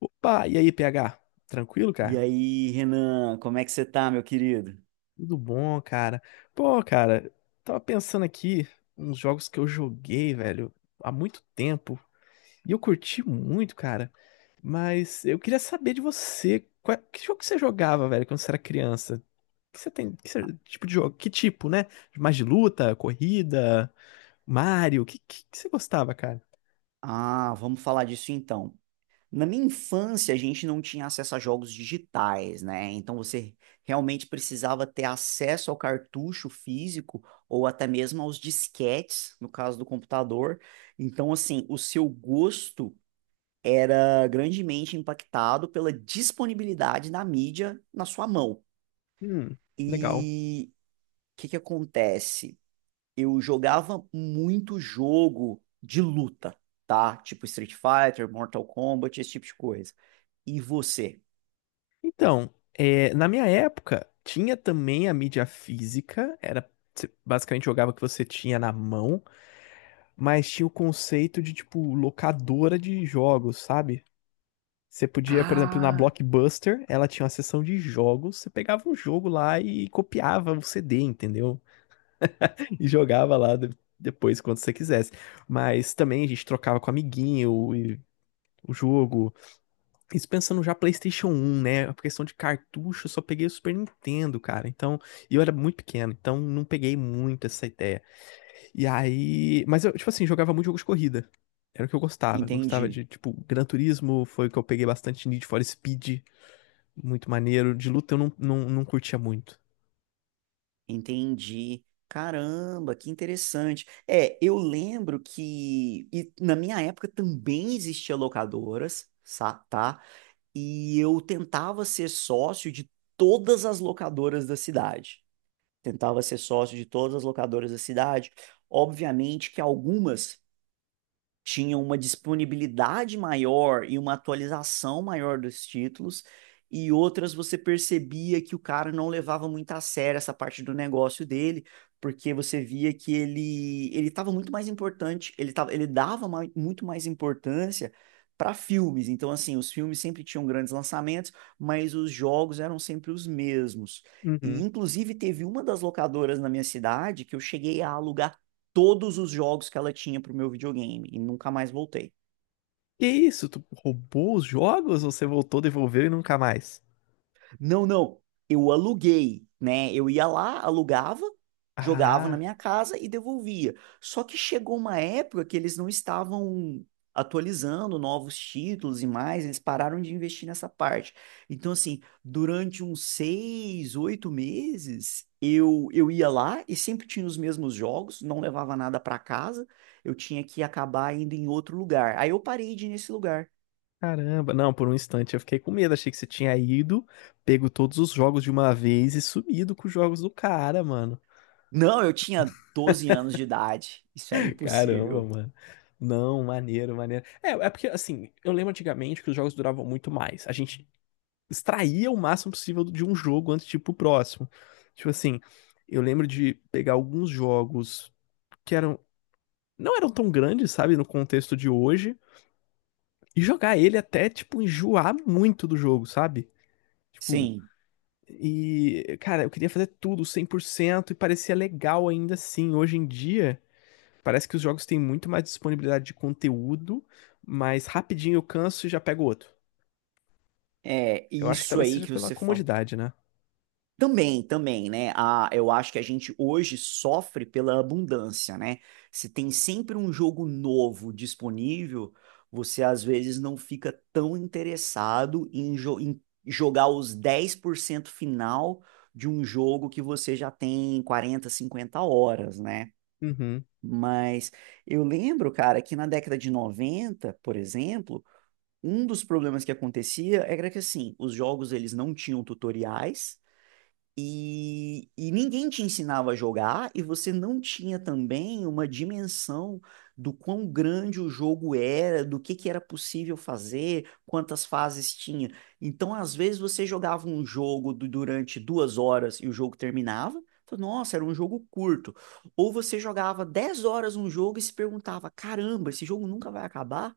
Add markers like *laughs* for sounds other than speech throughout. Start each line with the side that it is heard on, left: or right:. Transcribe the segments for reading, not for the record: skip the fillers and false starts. left: Opa, e aí, PH? Tranquilo,
right: E
left: cara?
right: aí, Renan, como é que você tá, meu querido?
left: Tudo bom, cara? Pô, cara, tava pensando aqui uns jogos que eu joguei, velho, há muito tempo. E eu curti muito, cara. Mas eu queria saber de você, qual- que jogo que você jogava, velho, quando você era criança? Que você tem, que você- tipo de jogo, que tipo, né? Mais de luta, corrida, Mario, que você gostava, cara?
right: Ah, vamos falar disso então. Na minha infância, a gente não tinha acesso a jogos digitais, né? Então você realmente precisava ter acesso ao cartucho físico ou até mesmo aos disquetes, no caso do computador. Então, assim, o seu gosto era grandemente impactado pela disponibilidade da mídia na sua mão.
left: Hum, legal.
right: E o que que acontece? Eu jogava muito jogo de luta, tá? Tipo Street Fighter, Mortal Kombat, esse tipo de coisa. E você?
left: Então, é, na minha época, tinha também a mídia física, era você basicamente jogava o que você tinha na mão, mas tinha o conceito de, tipo, locadora de jogos, sabe? Você podia, por exemplo, na
right: Ah,
left: Blockbuster, ela tinha uma seção de jogos, você pegava um jogo lá e copiava o CD, entendeu? *laughs* E jogava lá depois, quando você quisesse. Mas também a gente trocava com amiguinho e o jogo. Isso pensando já PlayStation um, né? A questão de cartucho, eu só peguei o Super Nintendo, cara. Então, e eu era muito pequeno, então não peguei muito essa ideia. E aí, mas eu, tipo assim, jogava muito jogo de corrida. Era o que eu gostava. Gostava
right: entendi,
left: de, tipo, Gran Turismo, foi o que eu peguei bastante. Need for Speed, muito maneiro. De luta eu não curtia muito.
right: entendi. Caramba, que interessante. É, eu lembro que e na minha época também existia locadoras, tá? E eu tentava ser sócio de todas as locadoras da cidade. Tentava ser sócio de todas as locadoras da cidade. Obviamente que algumas tinha uma disponibilidade maior e uma atualização maior dos títulos, e outras você percebia que o cara não levava muito a sério essa parte do negócio dele, porque você via que ele estava muito mais importante, ele tava, ele dava muito mais importância para filmes. Então, assim, os filmes sempre tinham grandes lançamentos, mas os jogos eram sempre os mesmos. E,
left: Uhum.
right: inclusive, teve uma das locadoras na minha cidade que eu cheguei a alugar todos os jogos que ela tinha pro meu videogame e nunca mais voltei.
left: Que isso? Tu roubou os jogos ou você voltou, devolveu e nunca mais?
right: Não, não, eu aluguei, né? Eu ia lá, alugava, jogava na
left: Ah.
right: minha casa e devolvia. Só que chegou uma época que eles não estavam atualizando novos títulos e mais, eles pararam de investir nessa parte. Então, assim, durante uns seis, oito meses, eu ia lá e sempre tinha os mesmos jogos, não levava nada para casa, eu tinha que acabar indo em outro lugar. Aí eu parei de ir nesse lugar.
left: Caramba, não, por um instante eu fiquei com medo, achei que você tinha ido, pego todos os jogos de uma vez e sumido com os jogos do cara, mano.
right: Não, eu tinha 12 anos de idade. Isso era
left: *laughs* Caramba,
right: impossível.
left: mano. Não, maneiro, maneiro. É, é porque assim, eu lembro antigamente que os jogos duravam muito mais. A gente extraía o máximo possível de um jogo antes de ir pro próximo. Tipo assim, eu lembro de pegar alguns jogos que eram não eram tão grandes, sabe, no contexto de hoje, e jogar ele até tipo enjoar muito do jogo, sabe? Tipo,
right: Sim,
left: e, cara, eu queria fazer tudo 100% e parecia legal ainda assim. Hoje em dia, parece que os jogos têm muito mais disponibilidade de conteúdo, mas rapidinho eu canso e já pego outro.
right: é
left: Eu acho que
right: isso
left: talvez
right: aí
left: seja
right: que
left: pela
right: você falou.
left: comodidade, né?
right: Também, também, né? Ah, eu acho que a gente hoje sofre pela abundância, né? Se tem sempre um jogo novo disponível, você às vezes não fica tão interessado em jogar os 10% final de um jogo que você já tem 40, 50 horas, né?
left: Uhum.
right: Mas eu lembro, cara, que na década de 90, por exemplo, um dos problemas que acontecia era que assim, os jogos eles não tinham tutoriais, e ninguém te ensinava a jogar, e você não tinha também uma dimensão do quão grande o jogo era, do que era possível fazer, quantas fases tinha. Então, às vezes, você jogava um jogo durante 2 horas e o jogo terminava. Então, nossa, era um jogo curto. Ou você jogava 10 horas um jogo e se perguntava: caramba, esse jogo nunca vai acabar?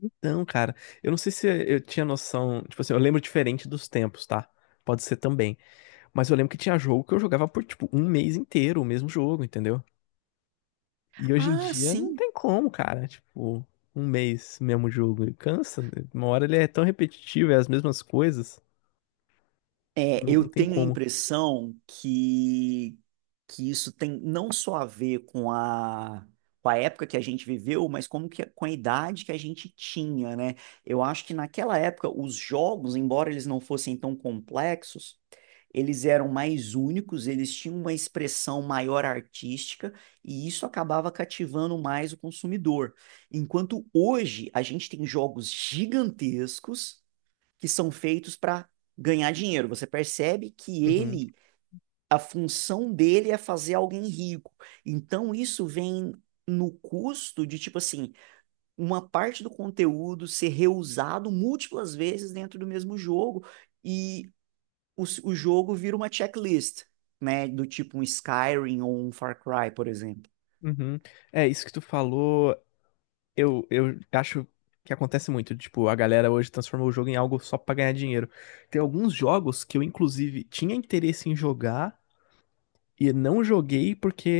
left: Então, cara, eu não sei se eu tinha noção. Tipo assim, eu lembro diferente dos tempos, tá? Pode ser também. Mas eu lembro que tinha jogo que eu jogava por, tipo, um mês inteiro, o mesmo jogo, entendeu? E hoje em
right: Ah,
left: dia não
right: sim.
left: tem como, cara. Tipo, um mês mesmo jogo cansa, né? Uma hora ele é tão repetitivo, é as mesmas coisas.
right: É,
left: Não,
right: eu
left: não tem
right: tenho a
left: como.
right: impressão que isso tem não só a ver com com a época que a gente viveu, mas com a idade que a gente tinha, né? Eu acho que naquela época os jogos, embora eles não fossem tão complexos, eles eram mais únicos, eles tinham uma expressão maior artística e isso acabava cativando mais o consumidor. Enquanto hoje a gente tem jogos gigantescos que são feitos para ganhar dinheiro. Você percebe que
left: Uhum,
right: a função dele é fazer alguém rico. Então isso vem no custo de, tipo assim, uma parte do conteúdo ser reusado múltiplas vezes dentro do mesmo jogo e o jogo vira uma checklist, né? Do tipo um Skyrim ou um Far Cry, por exemplo.
left: uhum. É, isso que tu falou, eu acho que acontece muito. Tipo, a galera hoje transformou o jogo em algo só pra ganhar dinheiro. Tem alguns jogos que eu, inclusive, tinha interesse em jogar e não joguei porque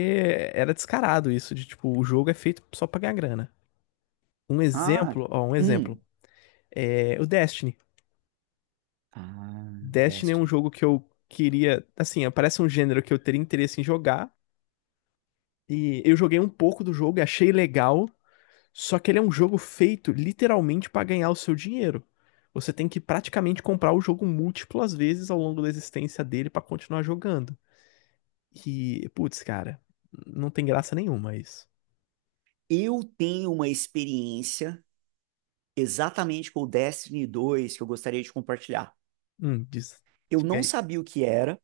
left: era descarado isso, de tipo, o jogo é feito só pra ganhar grana. Um
right: Ah,
left: exemplo, ó, um exemplo.
right: um.
left: É o Destiny.
right: Ah,
left: Destiny é um
right: Destiny.
left: jogo que eu queria, assim, parece um gênero que eu teria interesse em jogar. E eu joguei um pouco do jogo e achei legal, só que ele é um jogo feito literalmente pra ganhar o seu dinheiro. Você tem que praticamente comprar o jogo múltiplas vezes ao longo da existência dele pra continuar jogando. E, putz, cara, não tem graça nenhuma isso.
right: Eu tenho uma experiência exatamente com o Destiny dois que eu gostaria de compartilhar.
left: Diz,
right: Eu
left: diga
right: não
left: aí.
right: sabia o que era,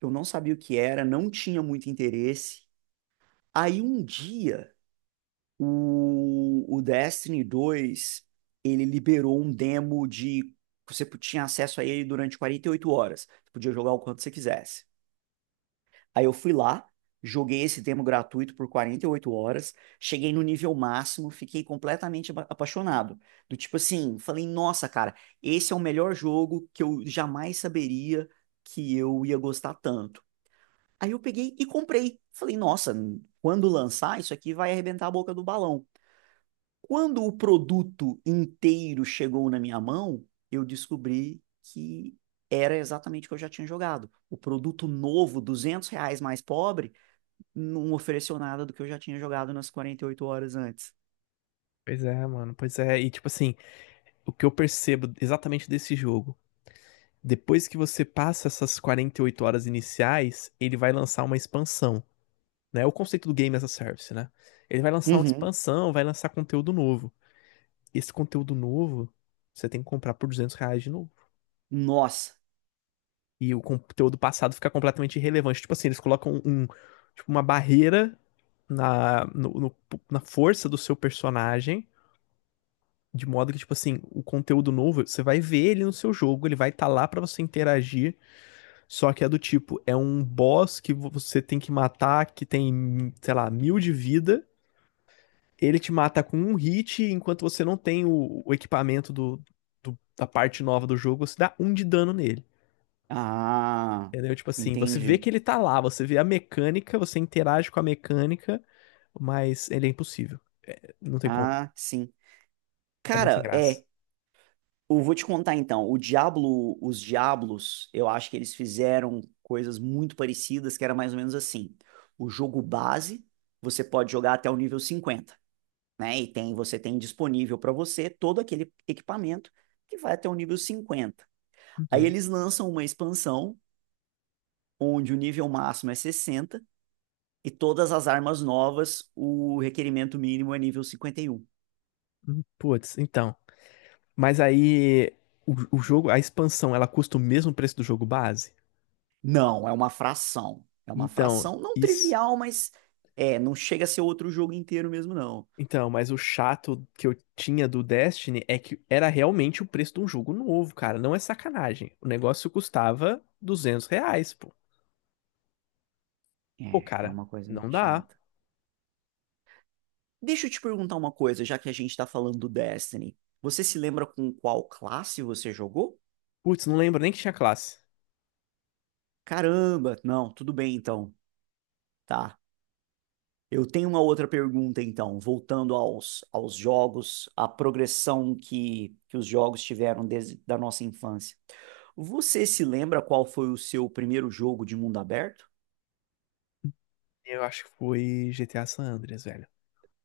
right: eu não sabia o que era, não tinha muito interesse. Aí um dia, o Destiny dois ele liberou um demo. Você tinha acesso a ele durante 48 horas. Você podia jogar o quanto você quisesse. Aí eu fui lá, joguei esse demo gratuito por 48 horas, cheguei no nível máximo, fiquei completamente apaixonado. Do tipo assim, falei, nossa, cara, esse é o melhor jogo que eu jamais saberia que eu ia gostar tanto. Aí eu peguei e comprei. Falei, nossa, quando lançar, isso aqui vai arrebentar a boca do balão. Quando o produto inteiro chegou na minha mão, eu descobri que era exatamente o que eu já tinha jogado. O produto novo, R$ 200 mais pobre, não ofereceu nada do que eu já tinha jogado nas 48 horas antes.
left: Pois é, mano, pois é. E tipo assim, o que eu percebo exatamente desse jogo, depois que você passa essas 48 horas iniciais, ele vai lançar uma expansão, né? É o conceito do Game as a Service, né? Ele vai lançar uma
right: Uhum.
left: expansão, vai lançar conteúdo novo. Esse conteúdo novo, você tem que comprar por R$ 200 de novo.
right: Nossa.
left: E o conteúdo passado fica completamente irrelevante. Tipo assim, eles colocam um, tipo, uma barreira na, no- no- na força do seu personagem, de modo que, tipo assim, o conteúdo novo, você vai ver ele no seu jogo, ele vai estar lá pra você interagir. Só que é do tipo, é um boss que você tem que matar, que tem, sei lá, mil de vida. Ele te mata com um hit, enquanto você não tem o equipamento da parte nova do jogo, você dá um de dano nele.
right: Ah,
left: Entendeu? Tipo assim, você vê
right: entendi.
left: que ele tá lá, você vê a mecânica, você interage com a mecânica, mas ele é impossível. Não tem como.
right: Ah, sim.
left: É muito
right: Cara,
left: engraçado.
right: é, eu vou te contar então. O Diablo, os Diablos, eu acho que eles fizeram coisas muito parecidas, que era mais ou menos assim. O jogo base, você pode jogar até o nível 50, né? Você tem disponível para você todo aquele equipamento que vai até o nível 50. Aí
left: Uhum.
right: eles lançam uma expansão onde o nível máximo é 60 e todas as armas novas, o requerimento mínimo é nível 51.
left: Uhum. Putz, então. Mas aí, o jogo, a expansão, ela custa o mesmo preço do jogo base?
right: Não, é uma fração. É uma
left: Então,
right: fração não
left: isso.
right: trivial, mas é, não chega a ser outro jogo inteiro mesmo, não.
left: Então, mas o chato que eu tinha do Destiny é que era realmente o preço de um jogo novo, cara. Não é sacanagem. O negócio custava R$ 200, pô. Pô,
right: É
left: cara,
right: uma coisa
left: não
right: meio
left: dá.
right: chata. Deixa eu te perguntar uma coisa, já que a gente tá falando do Destiny. Você se lembra com qual classe você jogou?
left: Putz, não lembro nem que tinha classe.
right: Caramba, não, tudo bem então. Tá. Eu tenho uma outra pergunta, então, voltando aos jogos, à progressão que os jogos tiveram desde da nossa infância. Você se lembra qual foi o seu primeiro jogo de mundo aberto?
left: Eu acho que foi GTA San Andreas, velho.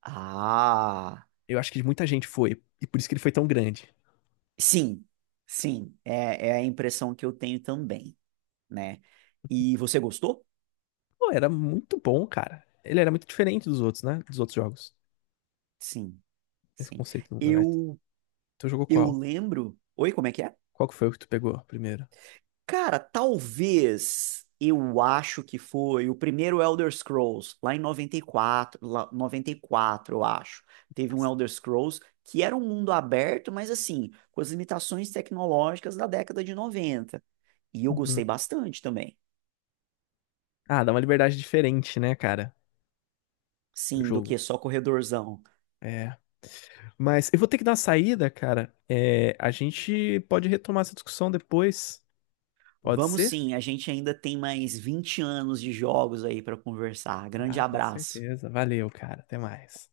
right: Ah,
left: Eu acho que muita gente foi, e por isso que ele foi tão grande.
right: sim, sim, é a impressão que eu tenho também, né? E você gostou?
left: Pô, era muito bom, cara. Ele era muito diferente dos outros, né? Dos outros jogos.
right: Sim,
left: Esse
right: sim.
left: conceito do mundo aberto.
right: Eu,
left: Tu jogou
right: eu
left: qual?
right: lembro. Oi, como é que é?
left: Qual que foi o que tu pegou primeiro?
right: Cara, talvez eu acho que foi o primeiro Elder Scrolls, lá em 94, lá, 94 eu acho. Teve um
left: Nossa.
right: Elder Scrolls que era um mundo aberto, mas assim, com as limitações tecnológicas da década de noventa. E eu gostei
left: Uhum.
right: bastante também.
left: Ah, dá uma liberdade diferente, né, cara? Pro
right: Sim, do
left: jogo.
right: que só corredorzão.
left: É. Mas eu vou ter que dar uma saída, cara. É, a gente pode retomar essa discussão depois. Pode
right: Vamos
left: ser?
right: sim, a gente ainda tem mais 20 anos de jogos aí para conversar. Grande
left: Ah, com
right: abraço.
left: certeza. Valeu, cara. Até mais.